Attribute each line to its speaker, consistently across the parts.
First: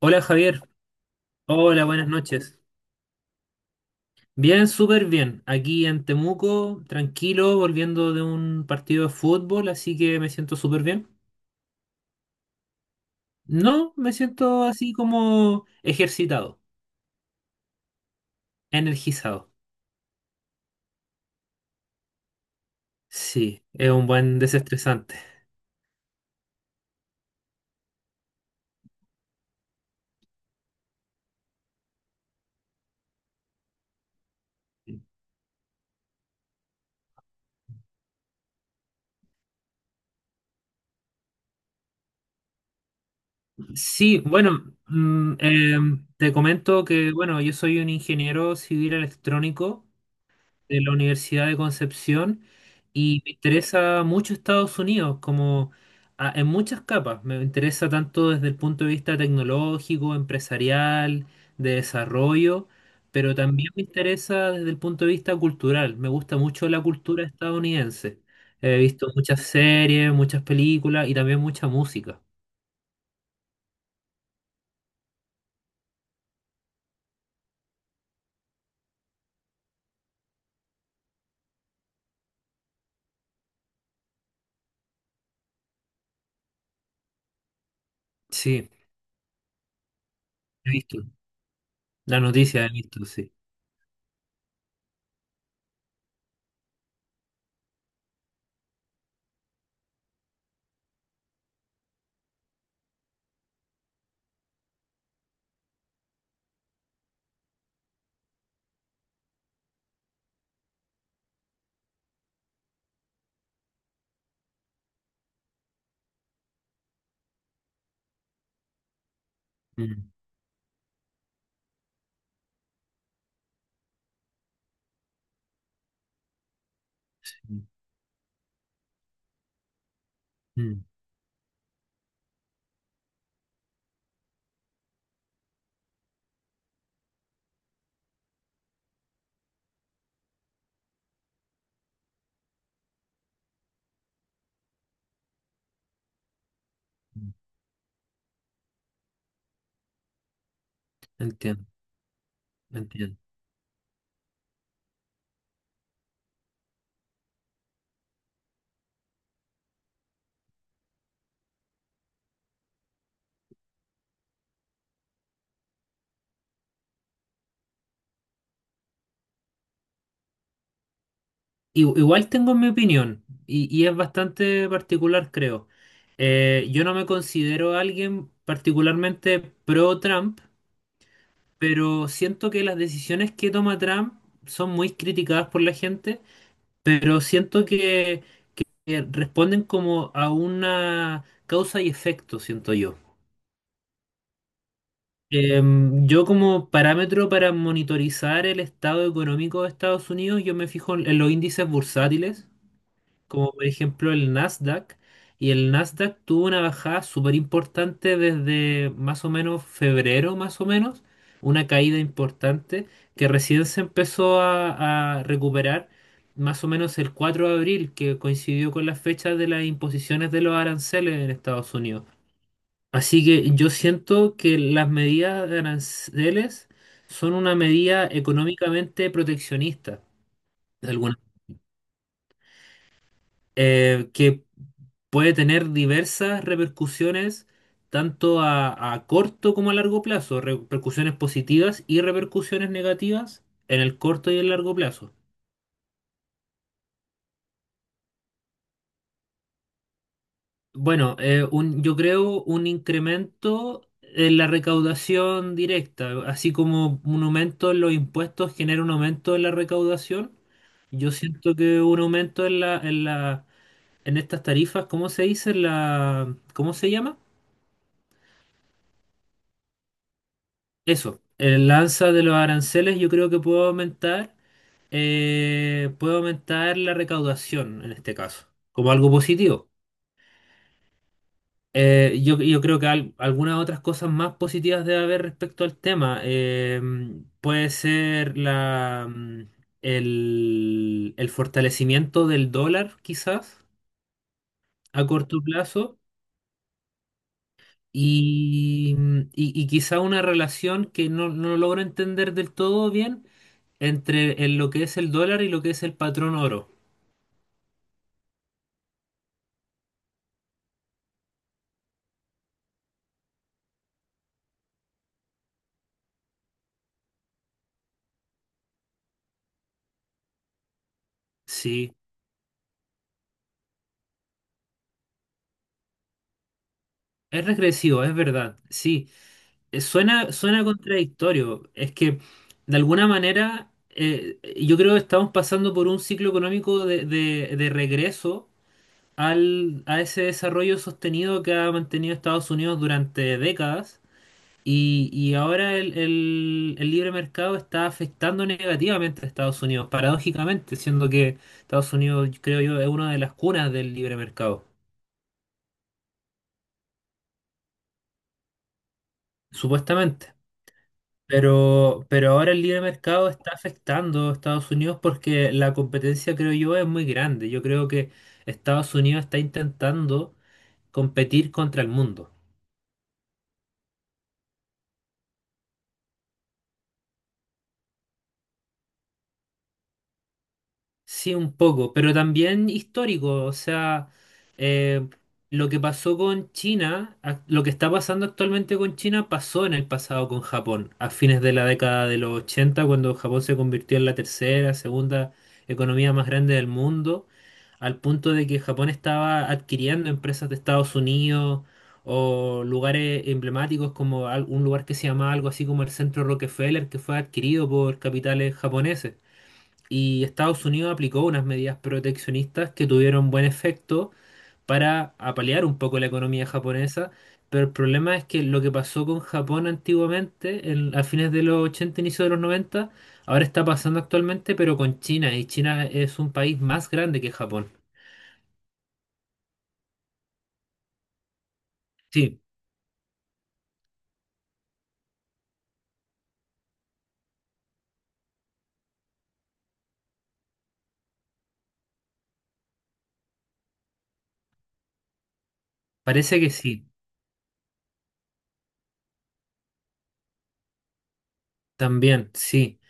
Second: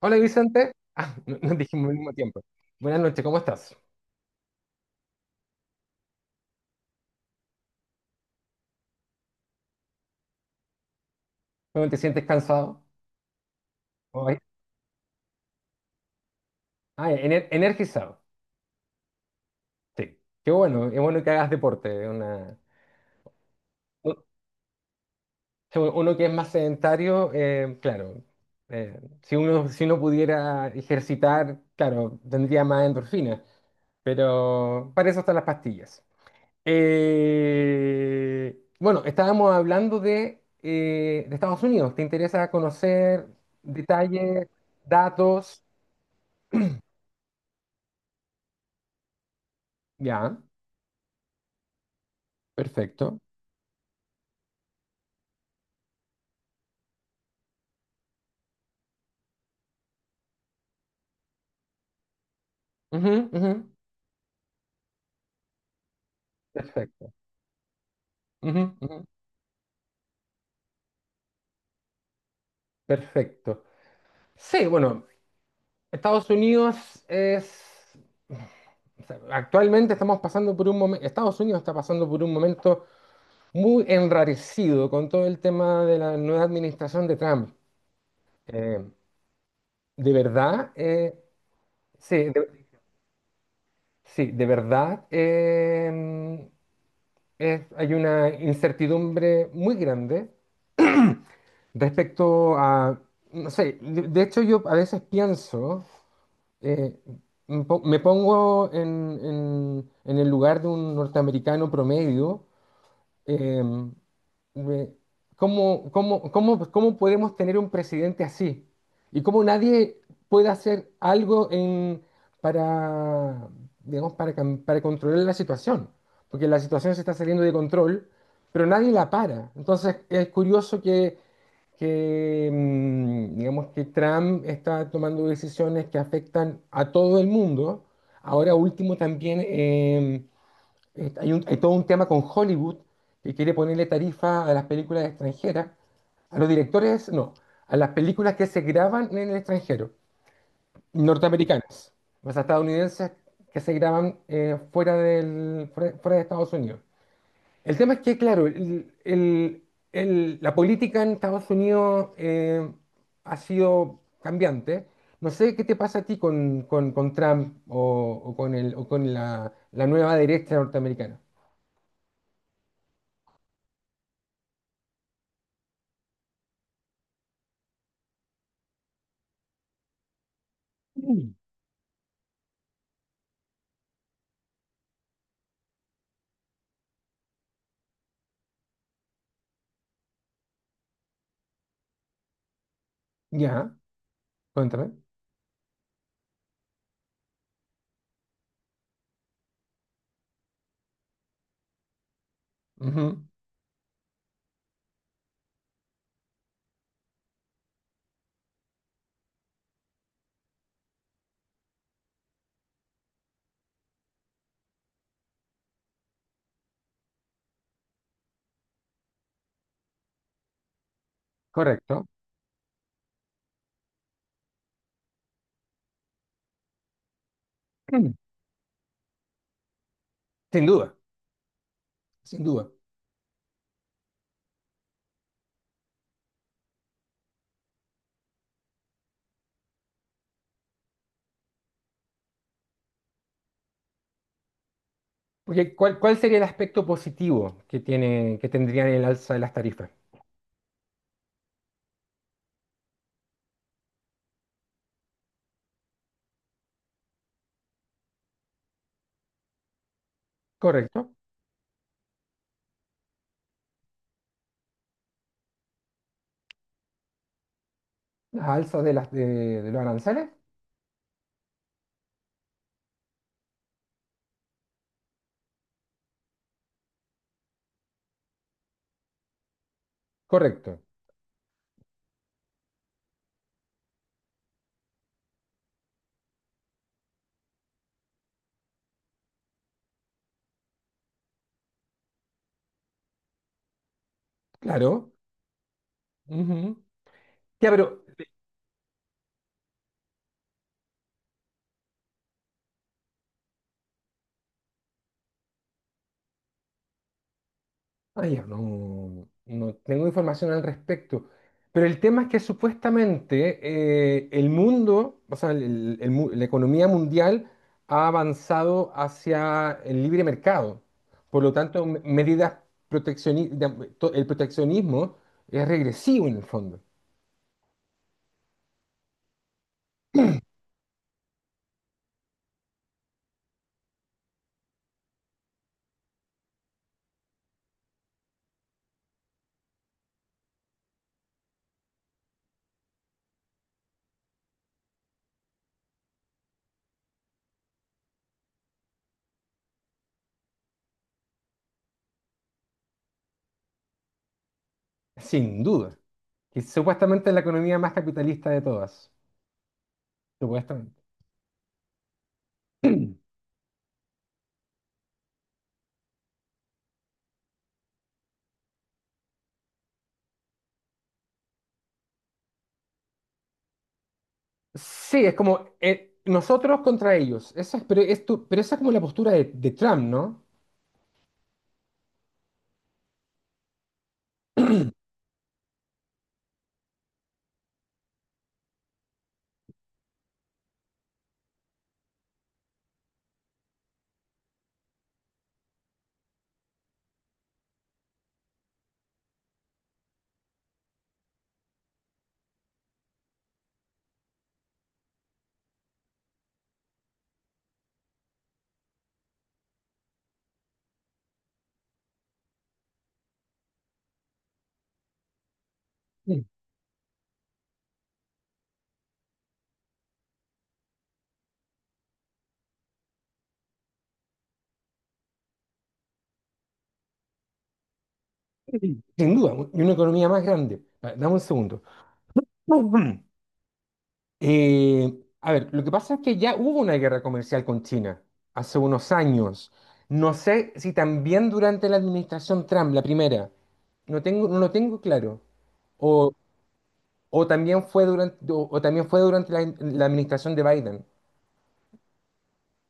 Speaker 1: Hola
Speaker 2: Hola Javier,
Speaker 1: Vicente. Nos
Speaker 2: hola,
Speaker 1: dijimos al
Speaker 2: buenas
Speaker 1: mismo tiempo.
Speaker 2: noches.
Speaker 1: Buenas noches, ¿cómo estás?
Speaker 2: Bien, súper bien. Aquí en Temuco, tranquilo, volviendo de un partido de fútbol, así que me siento súper bien.
Speaker 1: ¿Cómo te sientes cansado?
Speaker 2: No, me
Speaker 1: Ay,
Speaker 2: siento así como ejercitado,
Speaker 1: Energizado.
Speaker 2: energizado.
Speaker 1: Sí, qué bueno, es bueno que hagas deporte.
Speaker 2: Sí, es un buen desestresante.
Speaker 1: Uno que es más sedentario, claro, si uno pudiera ejercitar, claro, tendría más endorfinas, pero para eso están las pastillas. Bueno, estábamos hablando de Estados Unidos. ¿Te interesa conocer
Speaker 2: Sí,
Speaker 1: detalles,
Speaker 2: bueno,
Speaker 1: datos?
Speaker 2: te comento que, bueno, yo soy un ingeniero civil electrónico
Speaker 1: Ya,
Speaker 2: de la Universidad de Concepción
Speaker 1: perfecto.
Speaker 2: y me interesa mucho Estados Unidos, como en muchas capas. Me interesa tanto desde el punto de vista tecnológico, empresarial, de desarrollo,
Speaker 1: Ujú,
Speaker 2: pero
Speaker 1: ujú.
Speaker 2: también me interesa desde el punto de vista cultural. Me gusta mucho la
Speaker 1: Perfecto.
Speaker 2: cultura estadounidense.
Speaker 1: Ujú,
Speaker 2: He
Speaker 1: ujú.
Speaker 2: visto muchas series, muchas películas y también mucha música.
Speaker 1: Perfecto. Sí, bueno, Estados Unidos es... O sea, actualmente estamos pasando por un momento, Estados Unidos está pasando por un momento muy enrarecido con todo el tema de la nueva administración de Trump.
Speaker 2: Sí,
Speaker 1: Eh, de
Speaker 2: he
Speaker 1: verdad,
Speaker 2: visto.
Speaker 1: sí,
Speaker 2: La noticia
Speaker 1: de,
Speaker 2: he visto, sí.
Speaker 1: Sí, de verdad, em, hay una incertidumbre muy grande respecto a, no sé, de hecho yo a veces pienso, eh, me pongo en el lugar de un norteamericano promedio. em, me- cómo podemos tener un presidente así? Y cómo nadie
Speaker 2: Mm,
Speaker 1: puede hacer algo para, digamos, para controlar la situación, porque la situación se está saliendo de
Speaker 2: sí.
Speaker 1: control, pero nadie la para. Entonces es curioso
Speaker 2: Mm,
Speaker 1: que digamos, que Trump está tomando decisiones que afectan a todo el mundo. Ahora último también, hay todo un tema con Hollywood que quiere ponerle tarifa a las películas extranjeras, a los directores,
Speaker 2: mm.
Speaker 1: no, a las películas que se graban en el extranjero,
Speaker 2: Entiendo,
Speaker 1: norteamericanas, o sea, estadounidenses
Speaker 2: entiendo.
Speaker 1: que se graban fuera fuera de Estados Unidos. El tema es que, claro, la política en Estados Unidos ha sido cambiante. No sé qué te pasa a ti con Trump, o con el, o con la nueva derecha norteamericana.
Speaker 2: Igual tengo mi opinión y es bastante particular, creo. Yo no me considero alguien particularmente pro Trump, pero siento que las decisiones que toma Trump son muy criticadas por la gente, pero siento que responden como a una causa y efecto, siento yo.
Speaker 1: Ya, cuéntame.
Speaker 2: Yo como parámetro para monitorizar el estado económico de Estados Unidos, yo me fijo en los índices bursátiles
Speaker 1: Ujú.
Speaker 2: como por ejemplo el Nasdaq, y el Nasdaq tuvo una bajada súper importante desde más o menos febrero, más o menos, una caída importante que recién se empezó a recuperar más o menos el 4 de abril, que coincidió con la fecha de las imposiciones de los aranceles en Estados Unidos.
Speaker 1: Correcto.
Speaker 2: Así que yo siento que las medidas de aranceles son una medida
Speaker 1: Mm.
Speaker 2: económicamente proteccionista,
Speaker 1: Sin
Speaker 2: de
Speaker 1: duda,
Speaker 2: alguna
Speaker 1: sin duda.
Speaker 2: que puede tener diversas repercusiones, tanto a corto como a largo plazo, repercusiones positivas y repercusiones negativas en el corto y el largo plazo.
Speaker 1: Porque cuál sería el aspecto positivo que tiene, que tendrían el alza de las tarifas?
Speaker 2: Bueno, yo creo un incremento en la recaudación directa, así como un aumento en los impuestos genera un aumento en la recaudación. Yo
Speaker 1: Correcto.
Speaker 2: siento que un aumento en estas tarifas, ¿cómo se dice? La, ¿cómo se llama?
Speaker 1: Las alzas de las de los aranceles.
Speaker 2: Eso, el alza de los aranceles yo creo que puede aumentar la recaudación en este caso, como algo positivo.
Speaker 1: Correcto.
Speaker 2: Yo creo que algunas otras cosas más positivas debe haber respecto al tema. Puede ser el fortalecimiento del dólar, quizás, a
Speaker 1: Claro.
Speaker 2: corto plazo,
Speaker 1: Ujú. Ya, pero...
Speaker 2: y quizá una relación que no logro entender del todo bien entre en lo que es el dólar y lo que es el patrón oro.
Speaker 1: Ay, yo no, no tengo información al respecto. Pero el tema es que supuestamente el mundo, o sea, la economía mundial ha avanzado hacia el libre mercado. Por lo tanto,
Speaker 2: Sí,
Speaker 1: medidas proteccionistas, el proteccionismo es regresivo en el fondo,
Speaker 2: es regresivo, es verdad. Sí, suena contradictorio. Es que de alguna manera yo creo que estamos pasando por un ciclo económico de regreso a ese desarrollo sostenido que ha mantenido Estados Unidos durante décadas. Y ahora el libre mercado está afectando negativamente a Estados Unidos, paradójicamente, siendo que Estados Unidos, creo yo, es una de las cunas del libre mercado,
Speaker 1: sin duda. Que supuestamente es la economía más capitalista de todas,
Speaker 2: supuestamente.
Speaker 1: supuestamente.
Speaker 2: Pero ahora el libre mercado está afectando a Estados Unidos porque la competencia, creo yo, es muy grande. Yo creo que Estados Unidos está intentando competir contra el mundo.
Speaker 1: Sí, es como nosotros contra ellos. Esa es, pero, pero esa es como la postura de Trump, ¿no?
Speaker 2: Sí, un poco, pero también histórico, o sea, eh, lo que pasó con China, lo que está pasando actualmente con China pasó en el pasado con Japón, a fines de la década de los 80, cuando Japón se convirtió en la tercera, segunda economía más grande del mundo, al punto de que Japón estaba adquiriendo empresas de Estados Unidos o lugares emblemáticos como un lugar que se llamaba algo así como el Centro Rockefeller, que fue adquirido por capitales japoneses y Estados Unidos aplicó unas medidas proteccionistas que tuvieron buen efecto para apalear un poco la economía japonesa, pero el problema es que lo que pasó con Japón antiguamente, a fines de los 80, inicio de los 90, ahora está pasando actualmente, pero con China, y China es un país más grande que Japón.
Speaker 1: Sí, sin duda, y una economía más grande. A ver, dame un segundo.
Speaker 2: Sí,
Speaker 1: Ujú. A ver, lo que pasa es que ya hubo una guerra comercial con China hace unos años. No sé si también durante la administración Trump, la primera. No tengo, no lo tengo claro. O,
Speaker 2: parece que sí,
Speaker 1: o también fue durante la, la administración de Biden.
Speaker 2: también, sí.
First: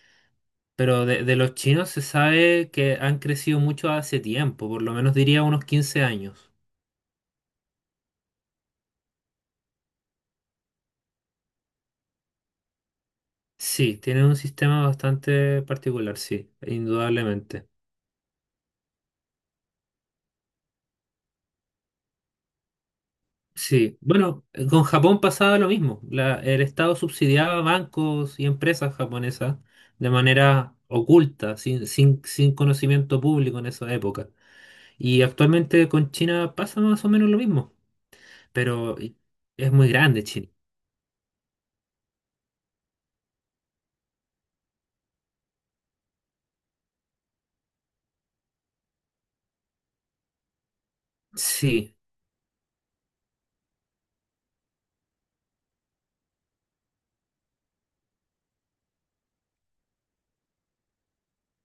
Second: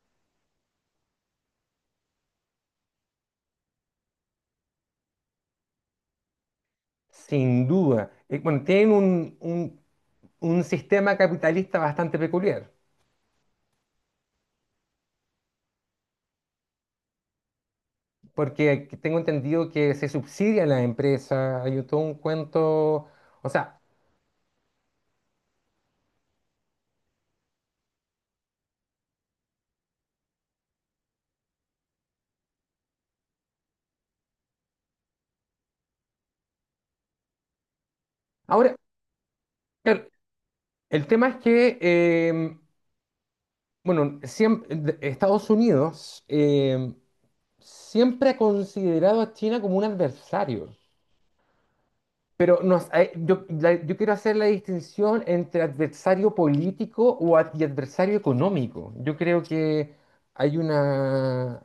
Speaker 2: Pero de los chinos se sabe que han crecido mucho hace tiempo, por lo menos diría unos 15 años.
Speaker 1: Sin duda. Bueno, tienen un sistema capitalista bastante peculiar.
Speaker 2: Sí, tiene un sistema bastante particular, sí, indudablemente.
Speaker 1: Porque tengo entendido que se subsidia la empresa, hay todo un cuento. O sea,
Speaker 2: Sí, bueno, con Japón pasaba lo mismo. El Estado subsidiaba bancos y empresas japonesas de manera oculta, sin conocimiento público en esa época. Y actualmente con China pasa más o menos lo mismo,
Speaker 1: ahora,
Speaker 2: pero es muy
Speaker 1: claro,
Speaker 2: grande China.
Speaker 1: el tema es que, bueno, Estados Unidos siempre ha considerado a China como un adversario.
Speaker 2: Sí,
Speaker 1: Yo, yo quiero hacer la distinción entre adversario político y adversario económico. Yo creo que hay una,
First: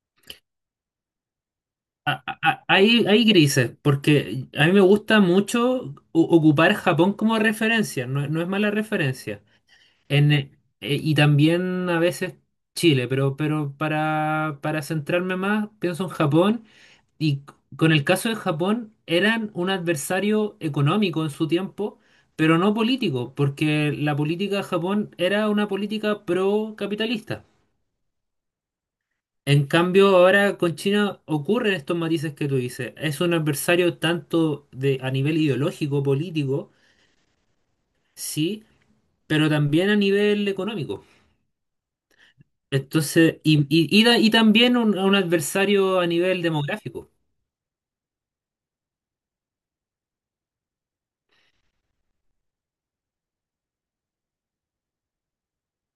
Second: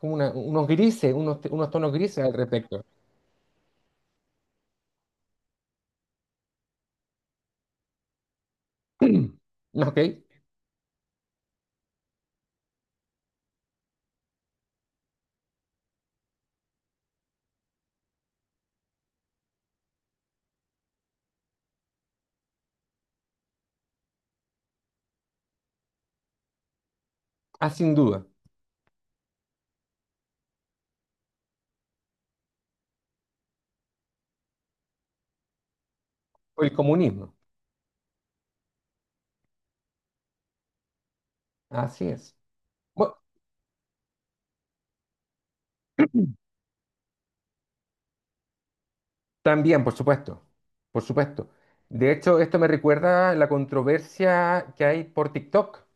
Speaker 1: como unos grises, unos, unos tonos grises al respecto.
Speaker 2: hay grises, porque a mí me gusta mucho ocupar Japón como referencia, no es mala referencia.
Speaker 1: ¿No? ¿Ok?
Speaker 2: En, eh, y también a veces Chile, pero, para centrarme más, pienso en Japón. Y con el caso de Japón, eran un adversario económico en su tiempo, pero no político, porque la política de Japón era una política pro-capitalista.
Speaker 1: Ah, sin duda,
Speaker 2: En cambio, ahora con China ocurren estos matices que tú dices. Es un adversario tanto a nivel ideológico,
Speaker 1: por
Speaker 2: político,
Speaker 1: el comunismo.
Speaker 2: sí, pero también a nivel económico.
Speaker 1: Así es. Bueno,
Speaker 2: Entonces, y también un adversario a nivel demográfico.
Speaker 1: también, por supuesto, por supuesto. De hecho, esto me recuerda la controversia que hay por TikTok.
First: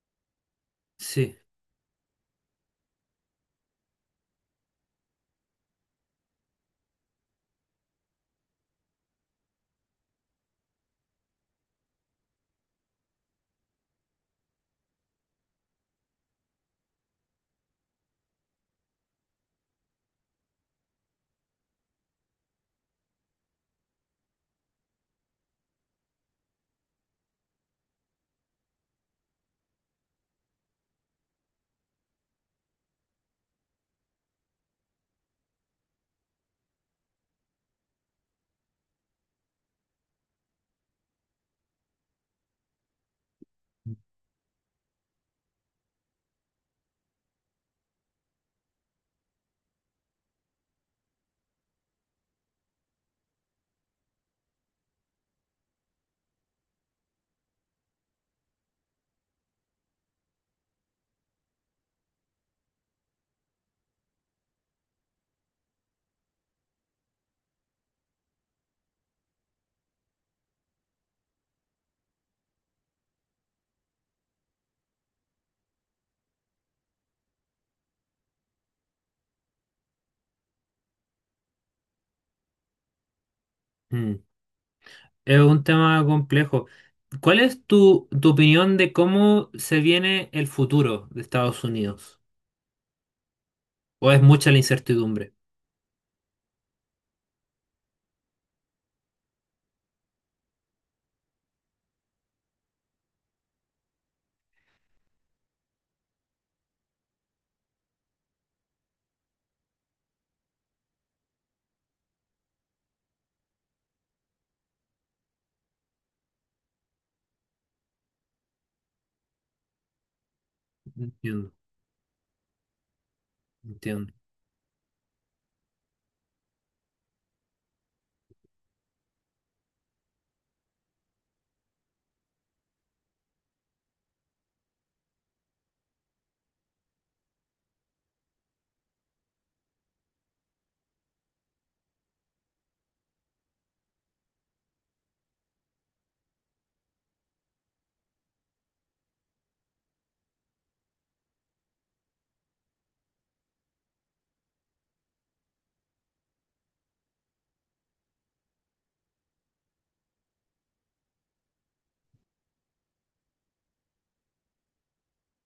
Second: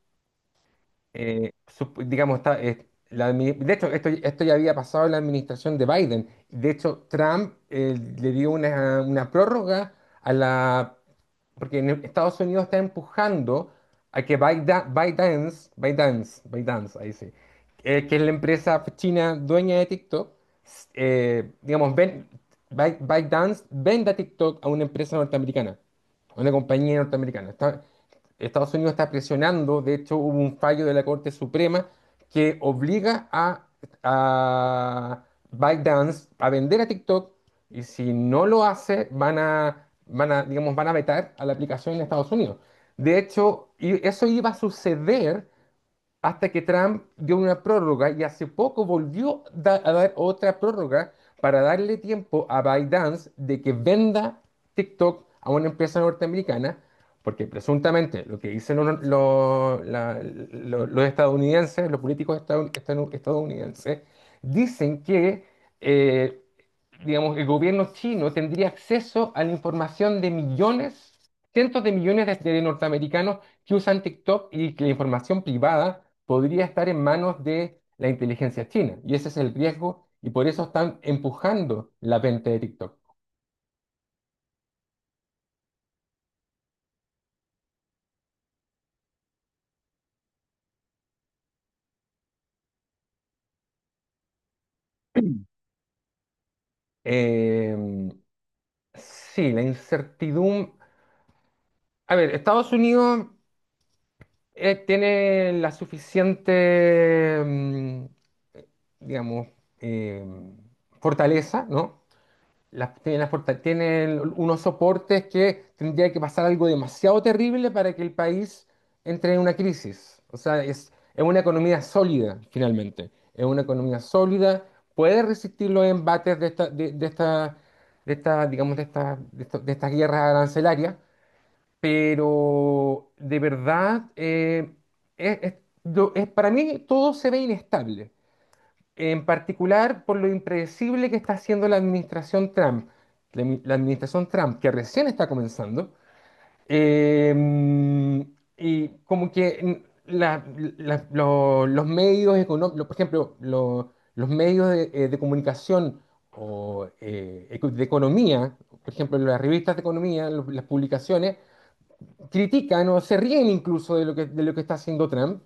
Speaker 2: Sí.
Speaker 1: Digamos, está, de hecho, esto ya había pasado en la administración de Biden. De hecho, Trump le dio una prórroga a la... Porque en Estados Unidos está empujando a que ByteDance, ahí sí, que es la empresa china dueña de TikTok, digamos, ByteDance venda TikTok a una empresa norteamericana, a una compañía norteamericana. Estados Unidos está presionando, de hecho hubo un fallo de la Corte Suprema que obliga a ByteDance a vender a TikTok, y si no lo hace, digamos, van a vetar a la aplicación en Estados Unidos. De hecho, y eso iba a suceder hasta que Trump dio una prórroga y hace poco volvió a dar otra prórroga para darle tiempo a ByteDance de que venda TikTok a una empresa norteamericana, porque presuntamente lo que dicen los estadounidenses, los políticos estadounidenses, dicen que eh, digamos, el gobierno chino tendría acceso a la información de millones, cientos de millones de norteamericanos que usan TikTok, y que la información privada podría estar en manos de la inteligencia china. Y ese es el riesgo y por eso están empujando la venta de TikTok.
Speaker 2: Mm. Es un tema complejo. ¿Cuál es tu opinión de cómo se viene el futuro de Estados Unidos? ¿O es mucha la incertidumbre?
Speaker 1: Eh, sí, la incertidumbre. A ver, Estados Unidos tiene la suficiente, digamos, eh, fortaleza, ¿no? Las, tiene, las porta- Tiene unos soportes que tendría que pasar algo demasiado terrible para que el país entre en una crisis. O sea, es una
Speaker 2: Entiendo,
Speaker 1: economía sólida, finalmente. Es una economía
Speaker 2: entiendo.
Speaker 1: sólida, puede resistir los embates de esta, de esta, de esta, digamos, de estas guerras arancelarias, pero de verdad, es, es- para mí todo se ve inestable. En particular por lo impredecible que está haciendo la administración Trump, la administración Trump que recién está comenzando, eh, y como que mm, la- la- lo- los medios económicos, por ejemplo, los medios de comunicación, o de economía, por ejemplo, las revistas de economía, las publicaciones, critican o se ríen incluso de lo que está haciendo Trump.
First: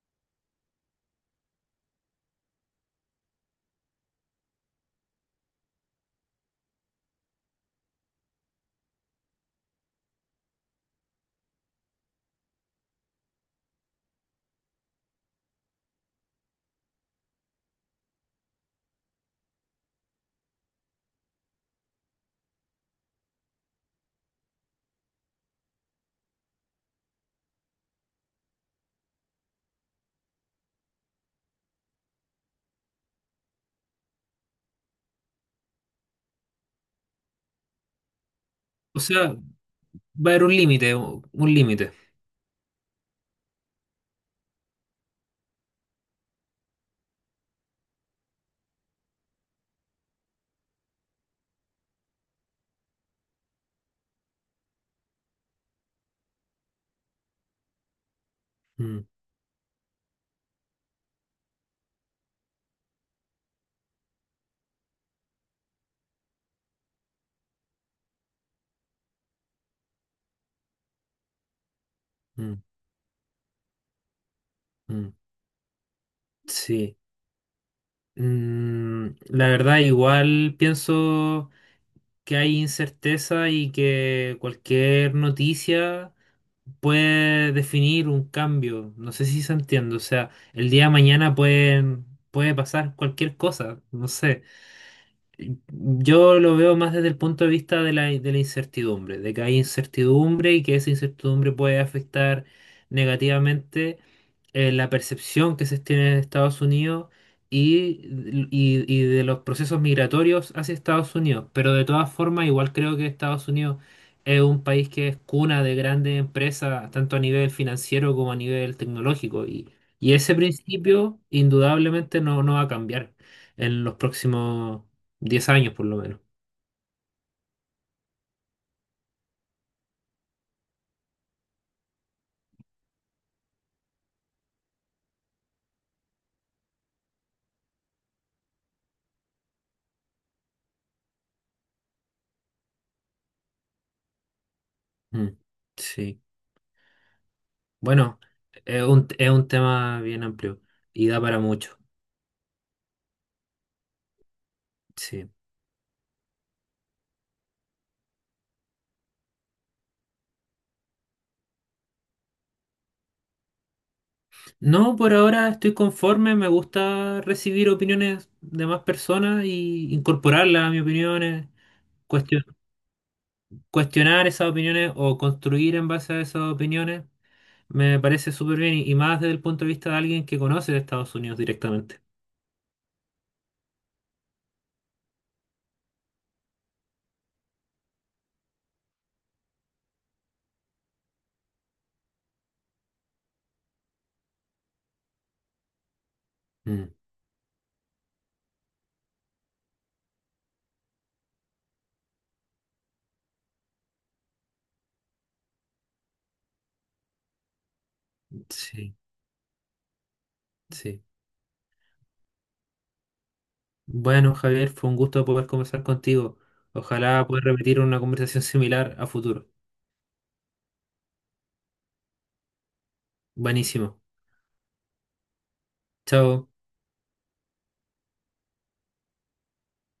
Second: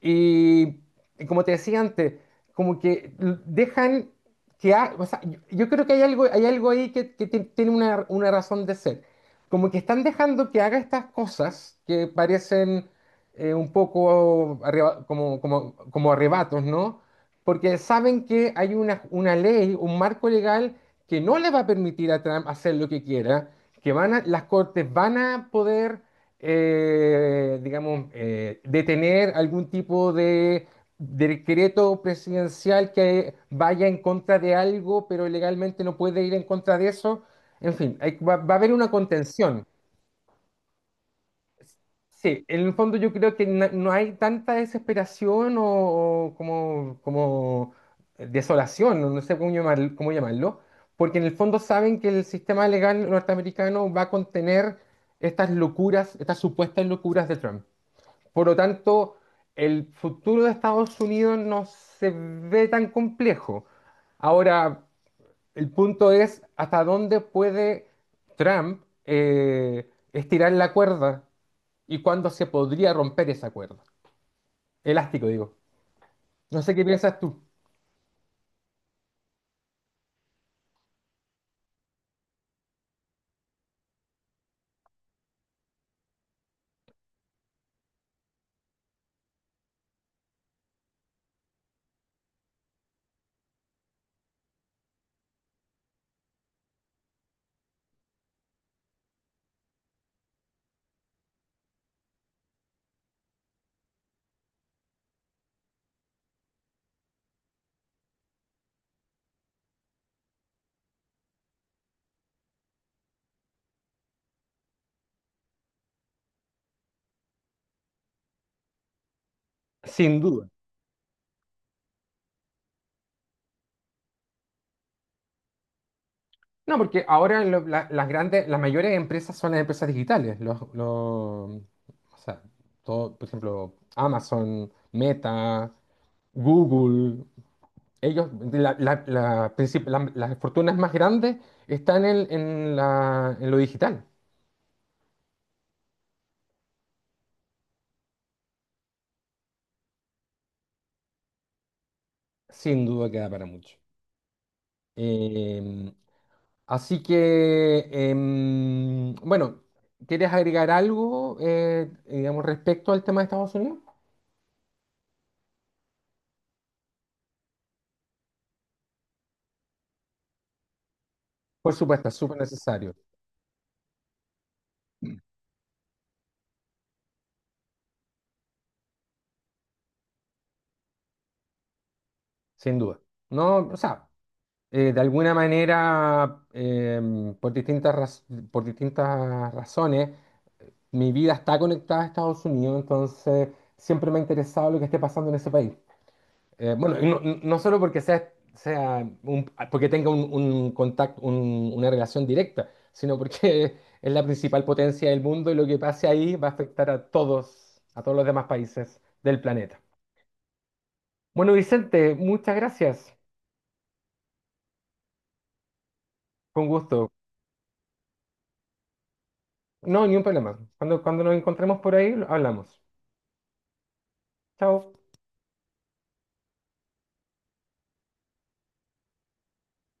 Speaker 1: Y, y como te decía antes, como que dejan que... O sea, yo creo que hay algo ahí que tiene una razón de ser. Como que están dejando que haga estas cosas que parecen un poco como arrebatos, ¿no? Porque saben que hay una ley, un marco legal que no le va a permitir a Trump hacer lo que quiera, que las cortes van a poder digamos, detener algún tipo de decreto presidencial que vaya en contra de algo, pero legalmente no puede ir en contra de eso. En fin, va a haber una
Speaker 2: O sea,
Speaker 1: contención.
Speaker 2: va a haber un límite, un límite.
Speaker 1: Sí, en el fondo yo creo que no hay tanta desesperación, o como, como desolación, no no sé cómo llamarlo, porque en el fondo saben que el sistema legal norteamericano va a contener estas locuras, estas supuestas locuras de Trump. Por lo
Speaker 2: Mm,
Speaker 1: tanto, el futuro de Estados Unidos no se ve tan complejo. Ahora, el punto es hasta dónde puede Trump estirar la cuerda y cuándo se
Speaker 2: mm,
Speaker 1: podría romper esa cuerda.
Speaker 2: mm.
Speaker 1: Elástico, digo. No sé qué
Speaker 2: Sí.
Speaker 1: piensas tú.
Speaker 2: Mm, la verdad, igual pienso que hay incerteza y que cualquier noticia puede definir un cambio. No sé si se entiende. O sea, el día de mañana puede pasar cualquier cosa. No sé. Yo lo veo más desde el punto de vista de la incertidumbre, de que hay incertidumbre y que esa incertidumbre puede afectar negativamente la percepción que se tiene de Estados Unidos y, y de los procesos migratorios hacia Estados Unidos. Pero de todas formas, igual creo que Estados Unidos es un país que es cuna de grandes empresas, tanto a nivel financiero como a nivel tecnológico. Y
Speaker 1: Sin
Speaker 2: ese
Speaker 1: duda.
Speaker 2: principio indudablemente no va a cambiar en los próximos 10 años por lo menos.
Speaker 1: No, porque ahora las grandes, las mayores empresas son las empresas digitales. O sea, todo, por ejemplo, Amazon, Meta, Google. Ellos, las fortunas más grandes están en, en lo digital.
Speaker 2: Mm, sí. Bueno, es un tema bien amplio y da para mucho.
Speaker 1: Sin duda queda para mucho.
Speaker 2: Sí.
Speaker 1: Em, Así que, bueno, ¿quieres agregar algo, digamos, respecto al tema de Estados Unidos?
Speaker 2: No, por ahora estoy conforme. Me gusta recibir opiniones de más personas y incorporarlas a mis opiniones,
Speaker 1: Por supuesto, es súper
Speaker 2: cuestio-
Speaker 1: necesario,
Speaker 2: cuestionar esas opiniones o construir en base a esas opiniones. Me parece súper bien y más desde el punto de vista de alguien que conoce de Estados Unidos directamente.
Speaker 1: sin duda. No, o sea, de alguna manera, por por distintas razones, mi vida está conectada a Estados Unidos, entonces siempre me ha interesado lo que esté pasando en ese país.
Speaker 2: Mm,
Speaker 1: Bueno, y no, no no solo porque sea, porque tenga un contacto, una relación directa, sino porque es la principal potencia del mundo y lo que pase ahí va a afectar a todos los demás
Speaker 2: sí,
Speaker 1: países del planeta.
Speaker 2: sí.
Speaker 1: Bueno, Vicente, muchas gracias.
Speaker 2: Bueno, Javier, fue un gusto poder conversar contigo.
Speaker 1: Con gusto.
Speaker 2: Ojalá pueda repetir una conversación similar a futuro.
Speaker 1: No, ni un problema. Cuando nos encontremos por ahí, hablamos.
Speaker 2: Buenísimo.
Speaker 1: Chao.
Speaker 2: Chao.